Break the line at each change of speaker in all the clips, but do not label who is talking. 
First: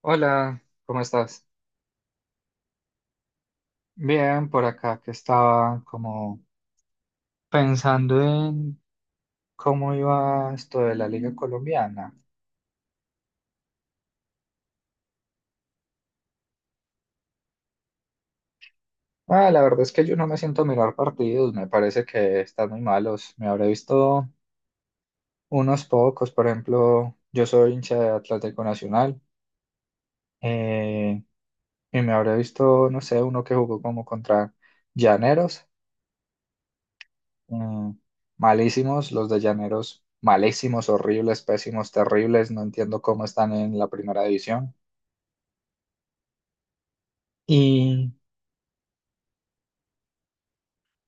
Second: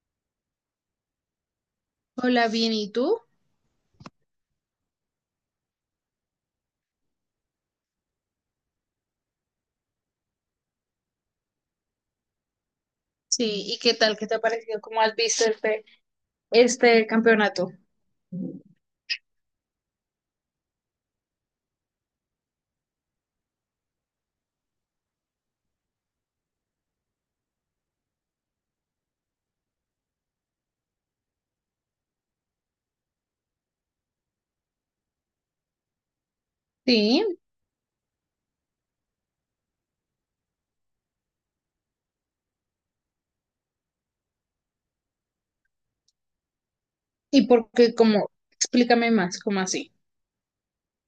Hola, ¿cómo estás?
Hola, bien, ¿y tú?
Bien, por acá que estaba como pensando en cómo iba esto de la Liga Colombiana.
Sí, ¿y qué tal? ¿Qué te ha parecido? ¿Cómo has visto el pe?
Ah, la verdad es que yo no me siento a mirar partidos, me parece que están muy malos. Me habré visto unos pocos, por ejemplo, yo soy hincha de Atlético Nacional eh, y me habré visto, no sé, uno que jugó como contra Llaneros
Sí,
Mm, Malísimos, los de Llaneros, malísimos, horribles, pésimos, terribles. No entiendo cómo están en la primera división.
¿y por qué?
Y
¿Cómo? Explícame más, ¿cómo así?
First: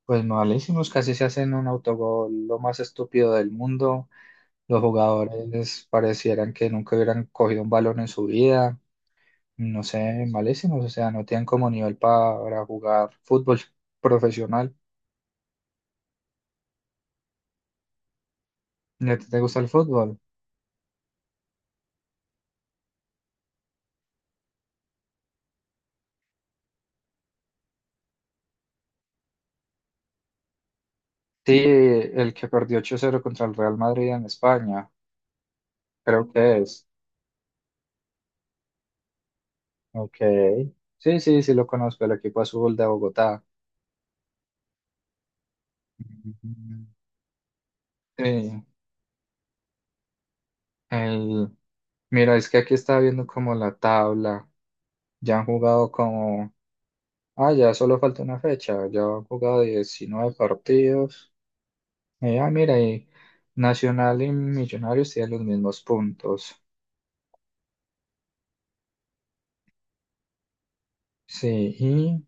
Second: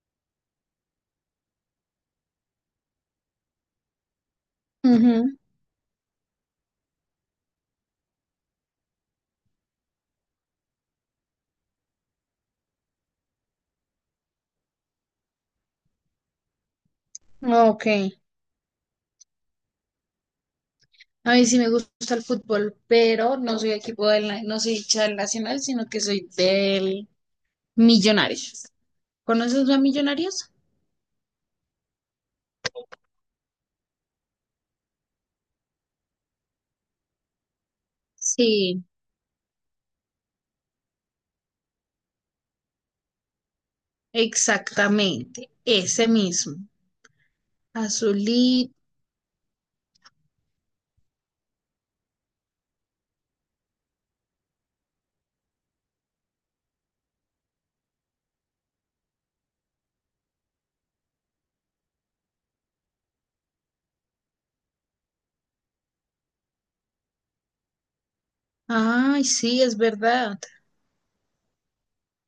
pues malísimos, casi se hacen un autogol, lo más estúpido del mundo. Los
Ujú.
jugadores parecieran que nunca hubieran cogido un balón en su vida. No sé, malísimos, o sea, no tienen como nivel para jugar fútbol profesional.
Ok.
¿Y a ti te gusta el fútbol?
A mí sí me gusta el fútbol, pero no soy equipo del, na- no soy hincha del Nacional, sino que soy del Millonarios. ¿Conoces a Millonarios?
Sí, el que perdió 8-0 contra el Real Madrid en España, creo que es.
Sí.
Ok. Sí, sí, sí lo conozco, el equipo azul de Bogotá.
Exactamente, ese mismo.
Mm.
Azulí.
Sí, el... Mira, es que aquí estaba viendo como la tabla. Ya han jugado como... Ah, ya solo falta una fecha. Ya han jugado 19 partidos. Y, ah, mira, y Nacional y Millonarios tienen los mismos puntos.
Ay, sí, es verdad.
Sí, y...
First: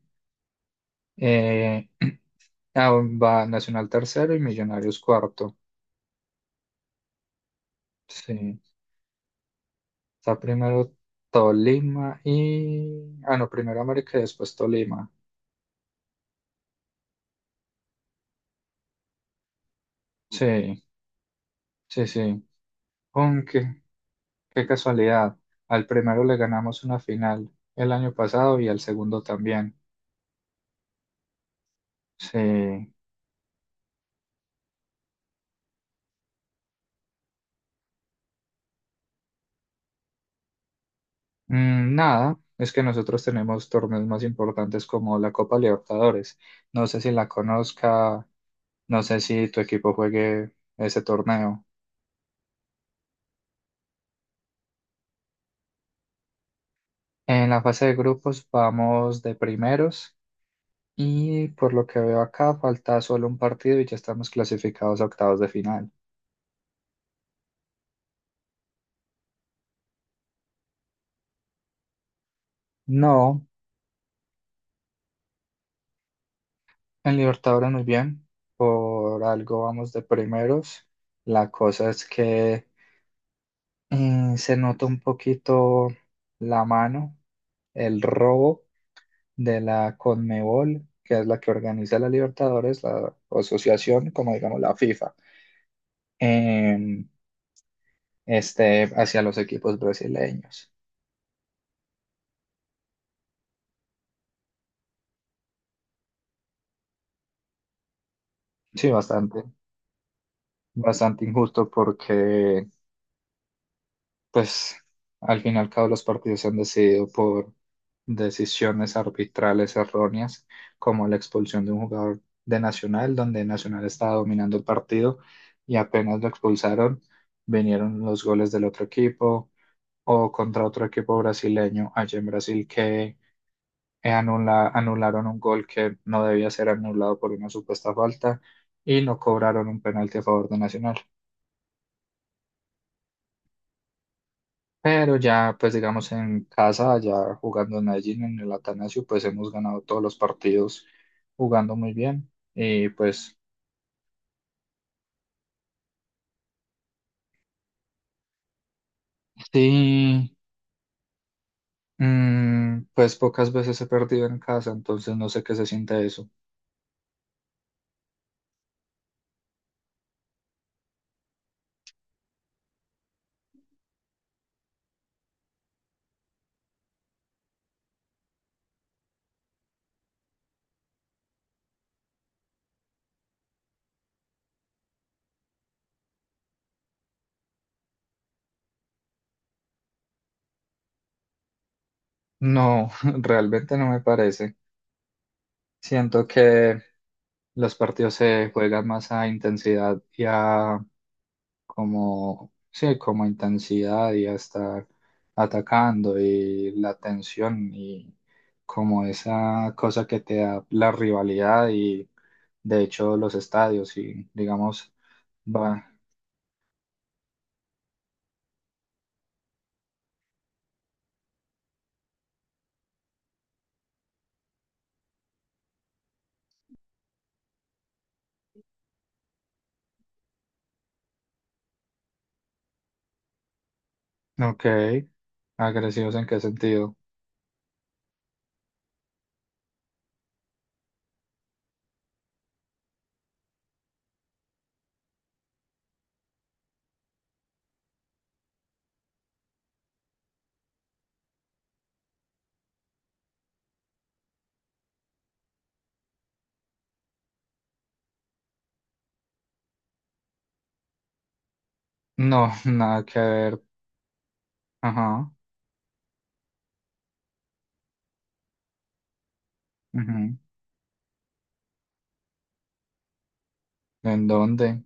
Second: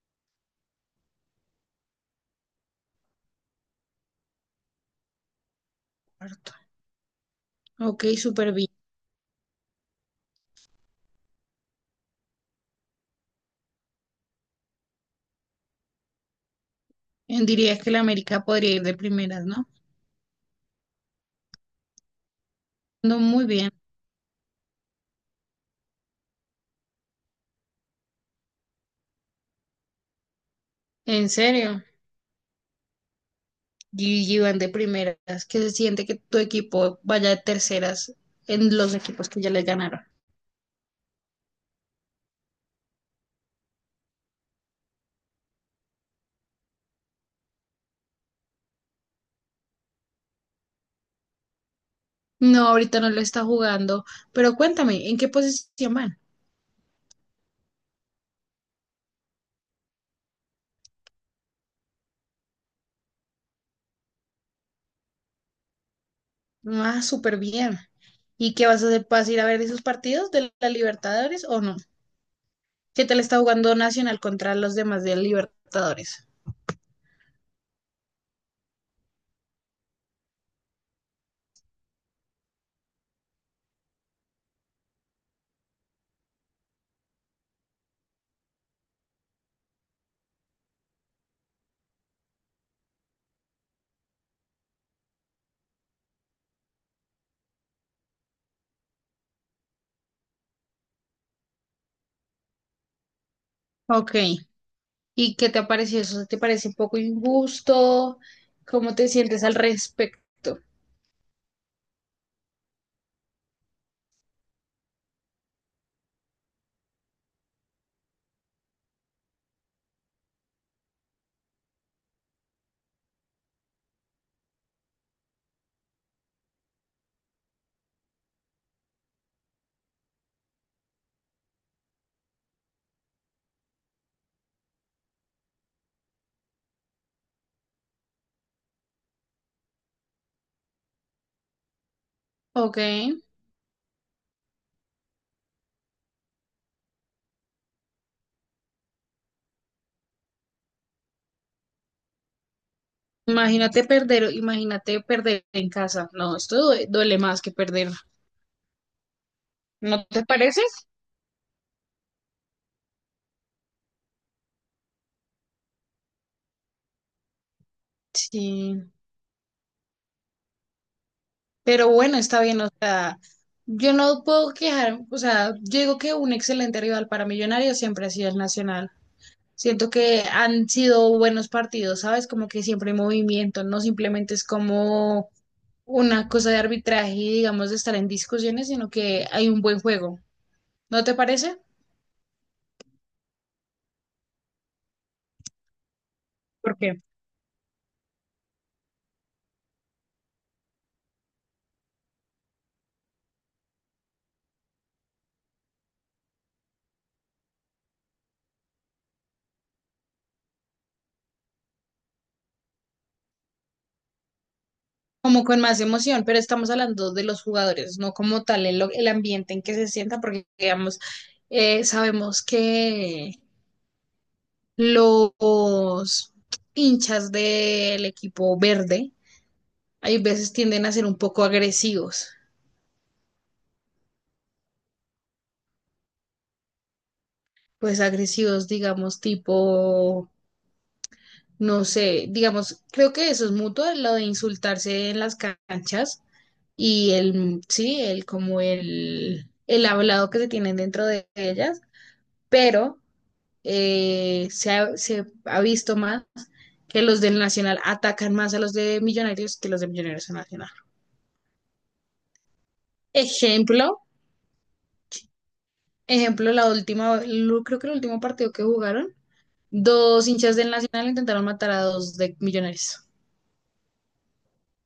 eh, ah, va Nacional tercero y Millonarios cuarto.
Harto. Ok, súper
Sí.
bien.
Está primero Tolima y... Ah, no, primero América y después Tolima.
Dirías que la América podría ir de primeras, ¿no?
Sí, sí, sí.
No, muy bien,
Aunque, qué casualidad. Al primero le ganamos una final el año pasado y al segundo también.
¿en serio?
Sí.
Y van de primeras, ¿que se siente que tu equipo vaya de terceras en los equipos que ya les ganaron?
Mm, nada, es que nosotros tenemos torneos más importantes como la Copa Libertadores. No sé si la conozca, no sé si tu equipo juegue ese torneo.
No, ahorita no lo está jugando, pero cuéntame, ¿en qué posición van?
En la fase de grupos vamos de primeros. Y por lo que veo acá, falta solo un partido y ya estamos clasificados a octavos de final.
Ah, súper bien. ¿Y qué vas a hacer? ¿Vas a ir a ver esos partidos de la Libertadores o no? ¿Qué tal está
No,
jugando Nacional contra los demás de la Libertadores?
en Libertadores muy bien. Por algo vamos de primeros. La cosa es que se nota un poquito la mano, el robo de la Conmebol, que es la que organiza la Libertadores, la asociación, como digamos la FIFA, em, hacia los equipos brasileños.
Ok, ¿y qué te ha parecido eso? ¿Te parece un poco injusto?
Sí,
¿Cómo te
bastante,
sientes al respecto?
bastante injusto porque pues al fin y al cabo los partidos se han decidido por decisiones arbitrales erróneas, como la expulsión de un jugador de Nacional, donde Nacional estaba dominando el partido y apenas lo expulsaron, vinieron los goles del otro equipo o contra otro equipo brasileño allá en Brasil que anularon un gol que no debía ser anulado por una supuesta falta y no cobraron un penalti a favor de Nacional.
Ok.
Pero ya, pues digamos, en casa, ya jugando en Medellín, en el Atanasio, pues hemos ganado todos los partidos jugando muy bien. Y pues
Imagínate perder en casa. No, esto due- duele más que perder. ¿No te
sí,
parece?
pues pocas veces he perdido en casa, entonces no sé qué se siente eso.
Sí. Pero bueno, está bien. O sea, yo no puedo quejar. O sea, yo digo que un excelente rival para Millonarios siempre ha sido el Nacional. Siento que han sido buenos partidos, ¿sabes? Como que siempre hay movimiento. No simplemente es como una cosa de arbitraje y digamos de estar en discusiones, sino que hay un buen juego. ¿No te parece?
No, realmente no me parece. Siento
¿Por
que
qué?
los partidos se juegan más a intensidad y a como, sí, como intensidad y hasta atacando y la tensión y como esa cosa que te da la rivalidad y de hecho los estadios y digamos,
Como con más
va,
emoción, pero estamos hablando de los jugadores, no como tal el ambiente en que se sienta, porque digamos, sabemos que los hinchas del equipo verde hay veces tienden a ser un poco agresivos,
ok, ¿agresivos en qué sentido?
pues agresivos, digamos, tipo, no sé, digamos, creo que eso es mutuo, lo de insultarse en las canchas y el, sí, el hablado que se tienen dentro de ellas, pero se ha visto más que los del Nacional atacan más a los de Millonarios que los de Millonarios a Nacional.
No, nada que ver,
Ejemplo,
ajá,
ejemplo, la última, lo- creo que el último partido que jugaron, dos
ujú.
hinchas del Nacional intentaron matar a dos de Millonarios,
¿En dónde?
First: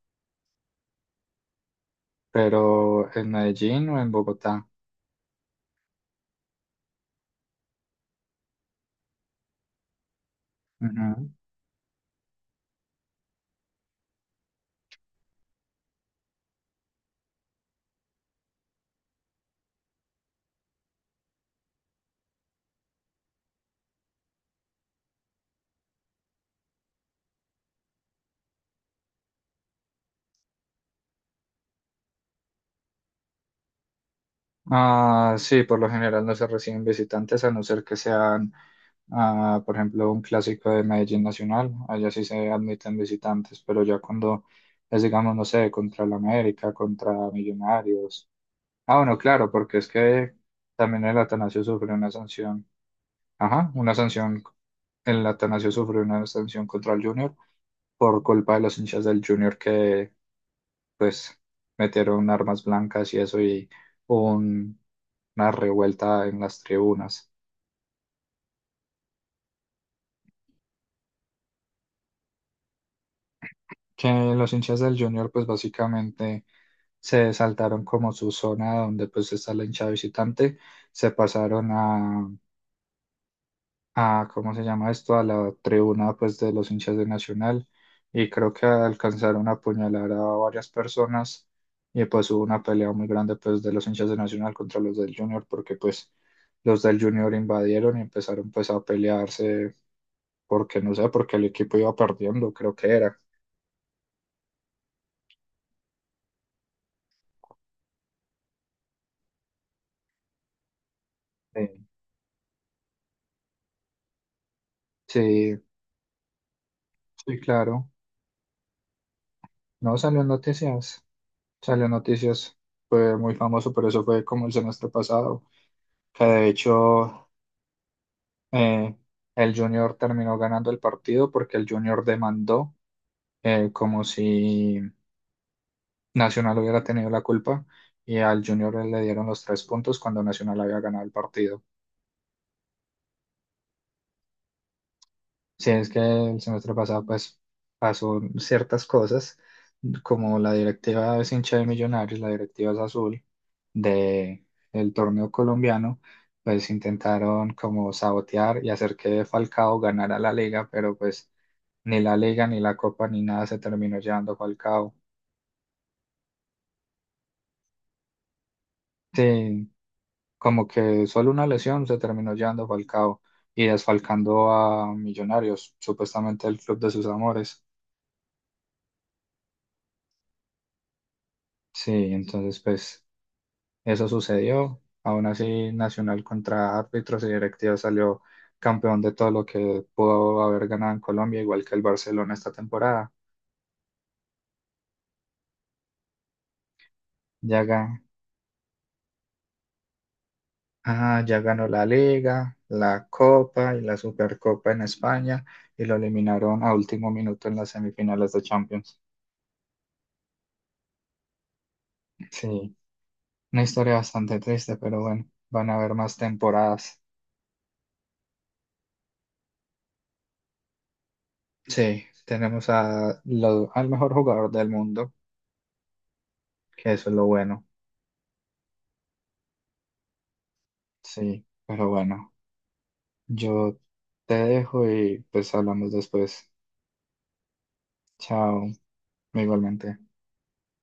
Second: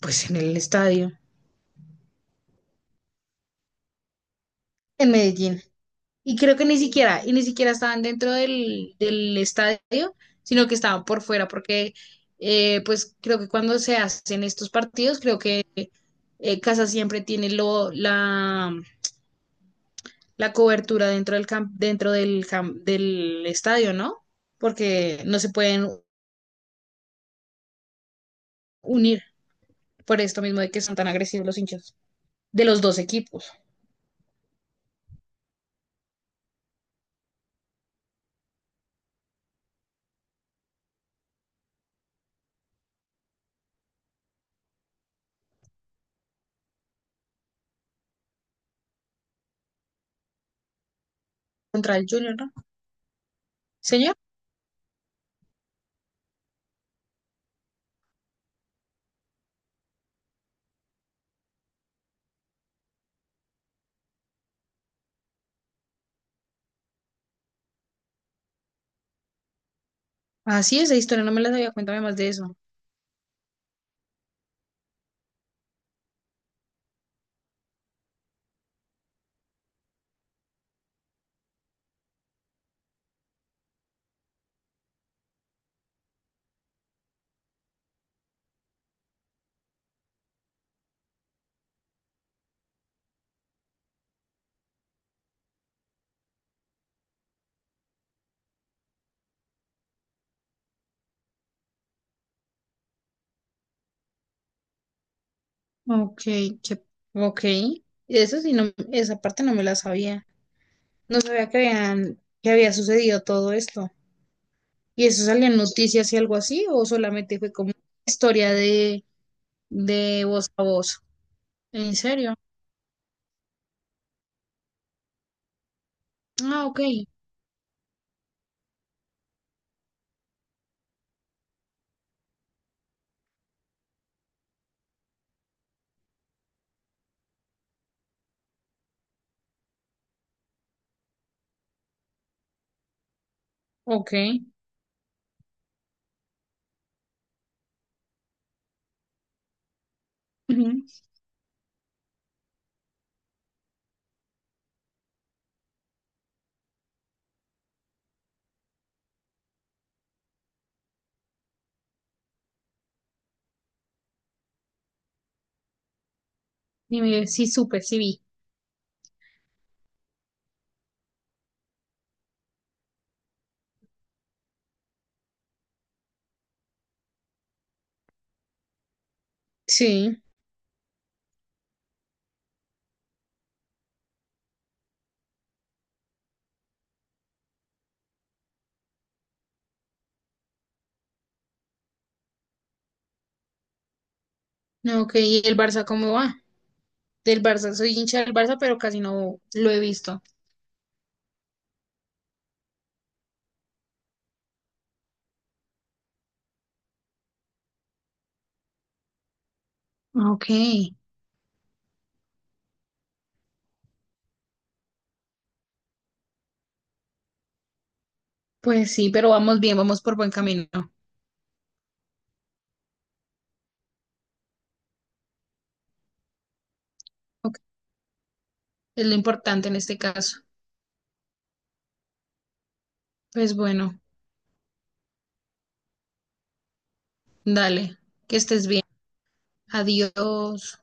pues en el estadio,
Pero ¿en Medellín o en Bogotá?
en Medellín. Y creo que ni siquiera, y ni siquiera estaban dentro del estadio, sino que estaban por
Ujú.
fuera, porque pues creo que cuando se hacen estos partidos, creo que Casa siempre tiene la cobertura dentro del camp- del estadio, ¿no? Porque no se pueden unir por esto mismo de que son tan agresivos los hinchas de los dos equipos
Ah, sí, por lo general no se reciben visitantes a no ser que sean, ah, por ejemplo, un clásico de Medellín Nacional. Allá sí se admiten visitantes, pero ya cuando es, digamos, no sé, contra el América, contra Millonarios. Ah, bueno, claro, porque es que también el Atanasio sufrió
contra el
una
Junior, ¿no?
sanción. Ajá, una
Señor,
sanción. El Atanasio sufrió una sanción contra el Junior por culpa de los hinchas del Junior que pues metieron armas blancas y eso y hubo una revuelta en las tribunas.
así es, esa historia no me la sabía, cuéntame más de eso.
Que los hinchas del Junior pues básicamente se saltaron como su zona donde pues está la hinchada visitante, se pasaron a, ¿cómo se llama esto? A la tribuna pues de los hinchas de Nacional y creo que alcanzaron a apuñalar a varias personas y pues hubo una pelea muy grande pues de los hinchas de Nacional contra los del Junior porque pues los del Junior invadieron y empezaron pues a pelearse porque no sé, porque el equipo iba perdiendo, creo que era.
Ok, qué- ok. Eso sí, no, esa parte no me la sabía. No sabía que
Sí,
habían, que había sucedido todo esto. ¿Y eso salió
sí,
en noticias y algo así? ¿O
sí,
solamente fue como
claro.
historia
No salió
de
en
voz a voz?
noticias. Salió en
¿En serio?
noticias. Fue muy famoso, pero eso fue como el semestre pasado. Que de
Ah, ok,
hecho eh, el Junior terminó ganando el partido porque el Junior demandó como si Nacional hubiera tenido la culpa y al Junior le dieron los 3 puntos cuando Nacional había ganado el partido.
ok.
Sí, es que el semestre pasado pues pasó ciertas cosas, como la
Ujú.
directiva es hincha de Millonarios, la directiva es azul de el torneo colombiano, pues intentaron como sabotear y hacer que Falcao ganara la liga, pero pues ni la liga ni la copa ni nada se terminó llevando Falcao.
Dime, sí supe, sí vi.
Sí, como que solo una lesión se terminó llevando Falcao y desfalcando a Millonarios, supuestamente el club de sus amores.
Sí.
Sí, entonces pues eso sucedió. Aún así, Nacional contra árbitros y directivos salió campeón de todo lo que pudo haber ganado en Colombia, igual que el Barcelona esta temporada.
No, ok, ¿y el Barça cómo va? Del
Ya,
Barça,
ga-
soy hincha del Barça, pero casi no lo he visto.
ya ganó la Liga, la Copa y la Supercopa en España y lo eliminaron a último minuto en las semifinales de Champions.
Ok,
Sí, una historia bastante triste, pero bueno, van a haber más temporadas.
pues sí, pero vamos bien, vamos por buen camino.
Sí, tenemos a al mejor jugador del mundo, que eso es lo
Ok,
bueno.
es lo importante en este caso.
Sí, pero bueno.
Pues
Yo
bueno,
te dejo y pues hablamos después.
dale, que estés
Chao,
bien.
igualmente.
Adiós.